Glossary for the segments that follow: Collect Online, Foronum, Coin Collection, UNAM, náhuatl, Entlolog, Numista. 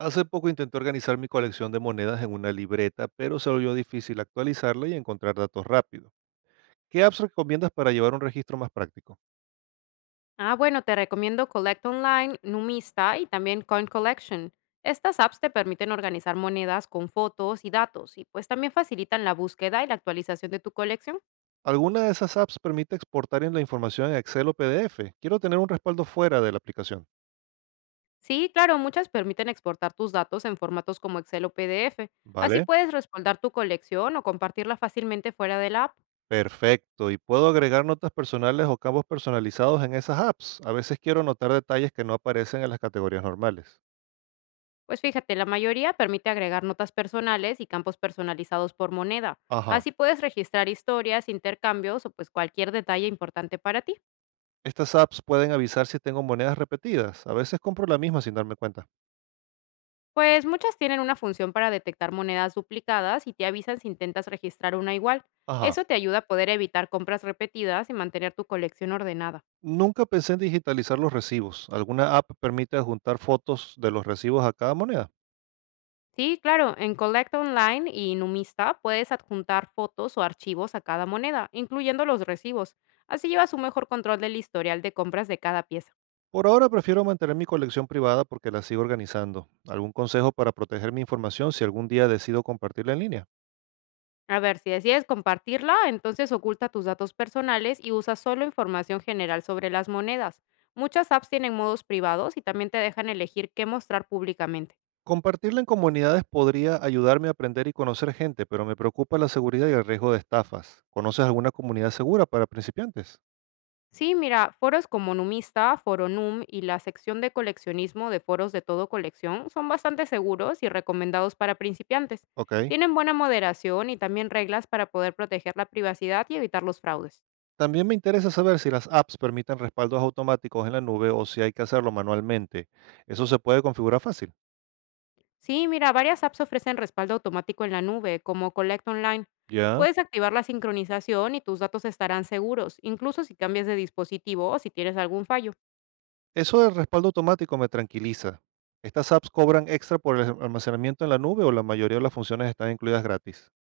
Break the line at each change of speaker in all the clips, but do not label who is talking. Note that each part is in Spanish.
Hace poco intenté organizar mi colección de monedas en una libreta, pero se volvió difícil actualizarla y encontrar datos rápido. ¿Qué apps recomiendas para llevar un registro más práctico?
Ah, bueno, te recomiendo Collect Online, Numista y también Coin Collection. Estas apps te permiten organizar monedas con fotos y datos y pues también facilitan la búsqueda y la actualización de tu colección.
¿Alguna de esas apps permite exportar en la información en Excel o PDF? Quiero tener un respaldo fuera de la aplicación.
Sí, claro, muchas permiten exportar tus datos en formatos como Excel o PDF. Así
¿Vale?
puedes respaldar tu colección o compartirla fácilmente fuera de la app.
Perfecto. ¿Y puedo agregar notas personales o campos personalizados en esas apps? A veces quiero anotar detalles que no aparecen en las categorías normales.
Pues fíjate, la mayoría permite agregar notas personales y campos personalizados por moneda.
Ajá.
Así puedes registrar historias, intercambios o pues cualquier detalle importante para ti.
Estas apps pueden avisar si tengo monedas repetidas. A veces compro la misma sin darme cuenta.
Pues muchas tienen una función para detectar monedas duplicadas y te avisan si intentas registrar una igual.
Ajá.
Eso te ayuda a poder evitar compras repetidas y mantener tu colección ordenada.
Nunca pensé en digitalizar los recibos. ¿Alguna app permite adjuntar fotos de los recibos a cada moneda?
Sí, claro, en Collect Online y Numista puedes adjuntar fotos o archivos a cada moneda, incluyendo los recibos. Así llevas un mejor control del historial de compras de cada pieza.
Por ahora prefiero mantener mi colección privada porque la sigo organizando. ¿Algún consejo para proteger mi información si algún día decido compartirla en línea?
A ver, si decides compartirla, entonces oculta tus datos personales y usa solo información general sobre las monedas. Muchas apps tienen modos privados y también te dejan elegir qué mostrar públicamente.
Compartirla en comunidades podría ayudarme a aprender y conocer gente, pero me preocupa la seguridad y el riesgo de estafas. ¿Conoces alguna comunidad segura para principiantes?
Sí, mira, foros como Numista, Foronum y la sección de coleccionismo de foros de todo colección son bastante seguros y recomendados para principiantes.
Ok.
Tienen buena moderación y también reglas para poder proteger la privacidad y evitar los fraudes.
También me interesa saber si las apps permiten respaldos automáticos en la nube o si hay que hacerlo manualmente. Eso se puede configurar fácil.
Sí, mira, varias apps ofrecen respaldo automático en la nube, como Collect Online.
Ya.
Puedes activar la sincronización y tus datos estarán seguros, incluso si cambias de dispositivo o si tienes algún fallo.
Eso del respaldo automático me tranquiliza. ¿Estas apps cobran extra por el almacenamiento en la nube o la mayoría de las funciones están incluidas gratis?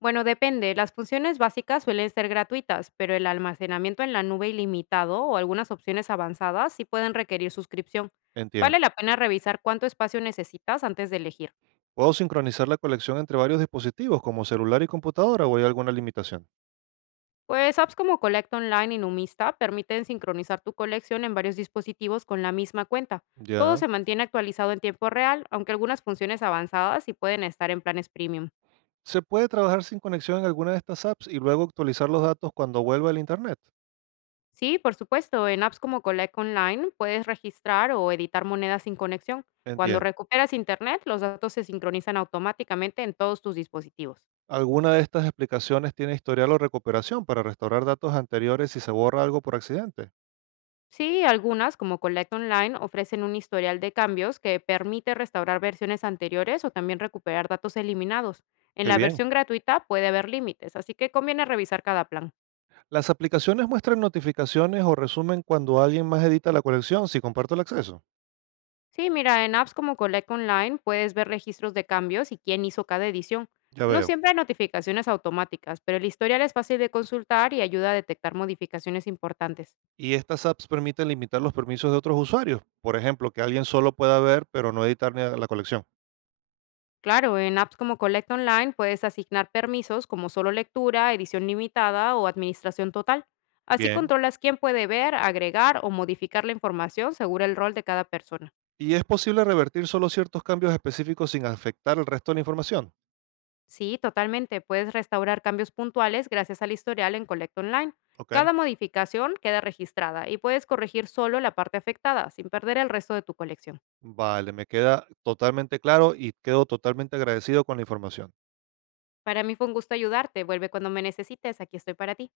Bueno, depende. Las funciones básicas suelen ser gratuitas, pero el almacenamiento en la nube ilimitado o algunas opciones avanzadas sí pueden requerir suscripción.
Entiendo.
Vale la pena revisar cuánto espacio necesitas antes de elegir.
¿Puedo sincronizar la colección entre varios dispositivos como celular y computadora o hay alguna limitación?
Pues apps como Collect Online y Numista permiten sincronizar tu colección en varios dispositivos con la misma cuenta. Todo
Ya.
se mantiene actualizado en tiempo real, aunque algunas funciones avanzadas sí pueden estar en planes premium.
¿Se puede trabajar sin conexión en alguna de estas apps y luego actualizar los datos cuando vuelva el Internet?
Sí, por supuesto, en apps como Collect Online puedes registrar o editar monedas sin conexión. Cuando
Entiendo.
recuperas internet, los datos se sincronizan automáticamente en todos tus dispositivos.
¿Alguna de estas explicaciones tiene historial o recuperación para restaurar datos anteriores si se borra algo por accidente?
Sí, algunas, como Collect Online, ofrecen un historial de cambios que permite restaurar versiones anteriores o también recuperar datos eliminados. En
Qué
la
bien.
versión gratuita puede haber límites, así que conviene revisar cada plan.
Las aplicaciones muestran notificaciones o resumen cuando alguien más edita la colección si comparto el acceso.
Sí, mira, en apps como Collect Online puedes ver registros de cambios y quién hizo cada edición.
Ya
No
veo.
siempre hay notificaciones automáticas, pero el historial es fácil de consultar y ayuda a detectar modificaciones importantes.
Y estas apps permiten limitar los permisos de otros usuarios. Por ejemplo, que alguien solo pueda ver pero no editar ni la colección.
Claro, en apps como Collect Online puedes asignar permisos como solo lectura, edición limitada o administración total. Así
Bien.
controlas quién puede ver, agregar o modificar la información según el rol de cada persona.
Y es posible revertir solo ciertos cambios específicos sin afectar el resto de la información.
Sí, totalmente. Puedes restaurar cambios puntuales gracias al historial en Collect Online.
Ok.
Cada modificación queda registrada y puedes corregir solo la parte afectada sin perder el resto de tu colección.
Vale, me queda totalmente claro y quedo totalmente agradecido con la información.
Para mí fue un gusto ayudarte. Vuelve cuando me necesites. Aquí estoy para ti.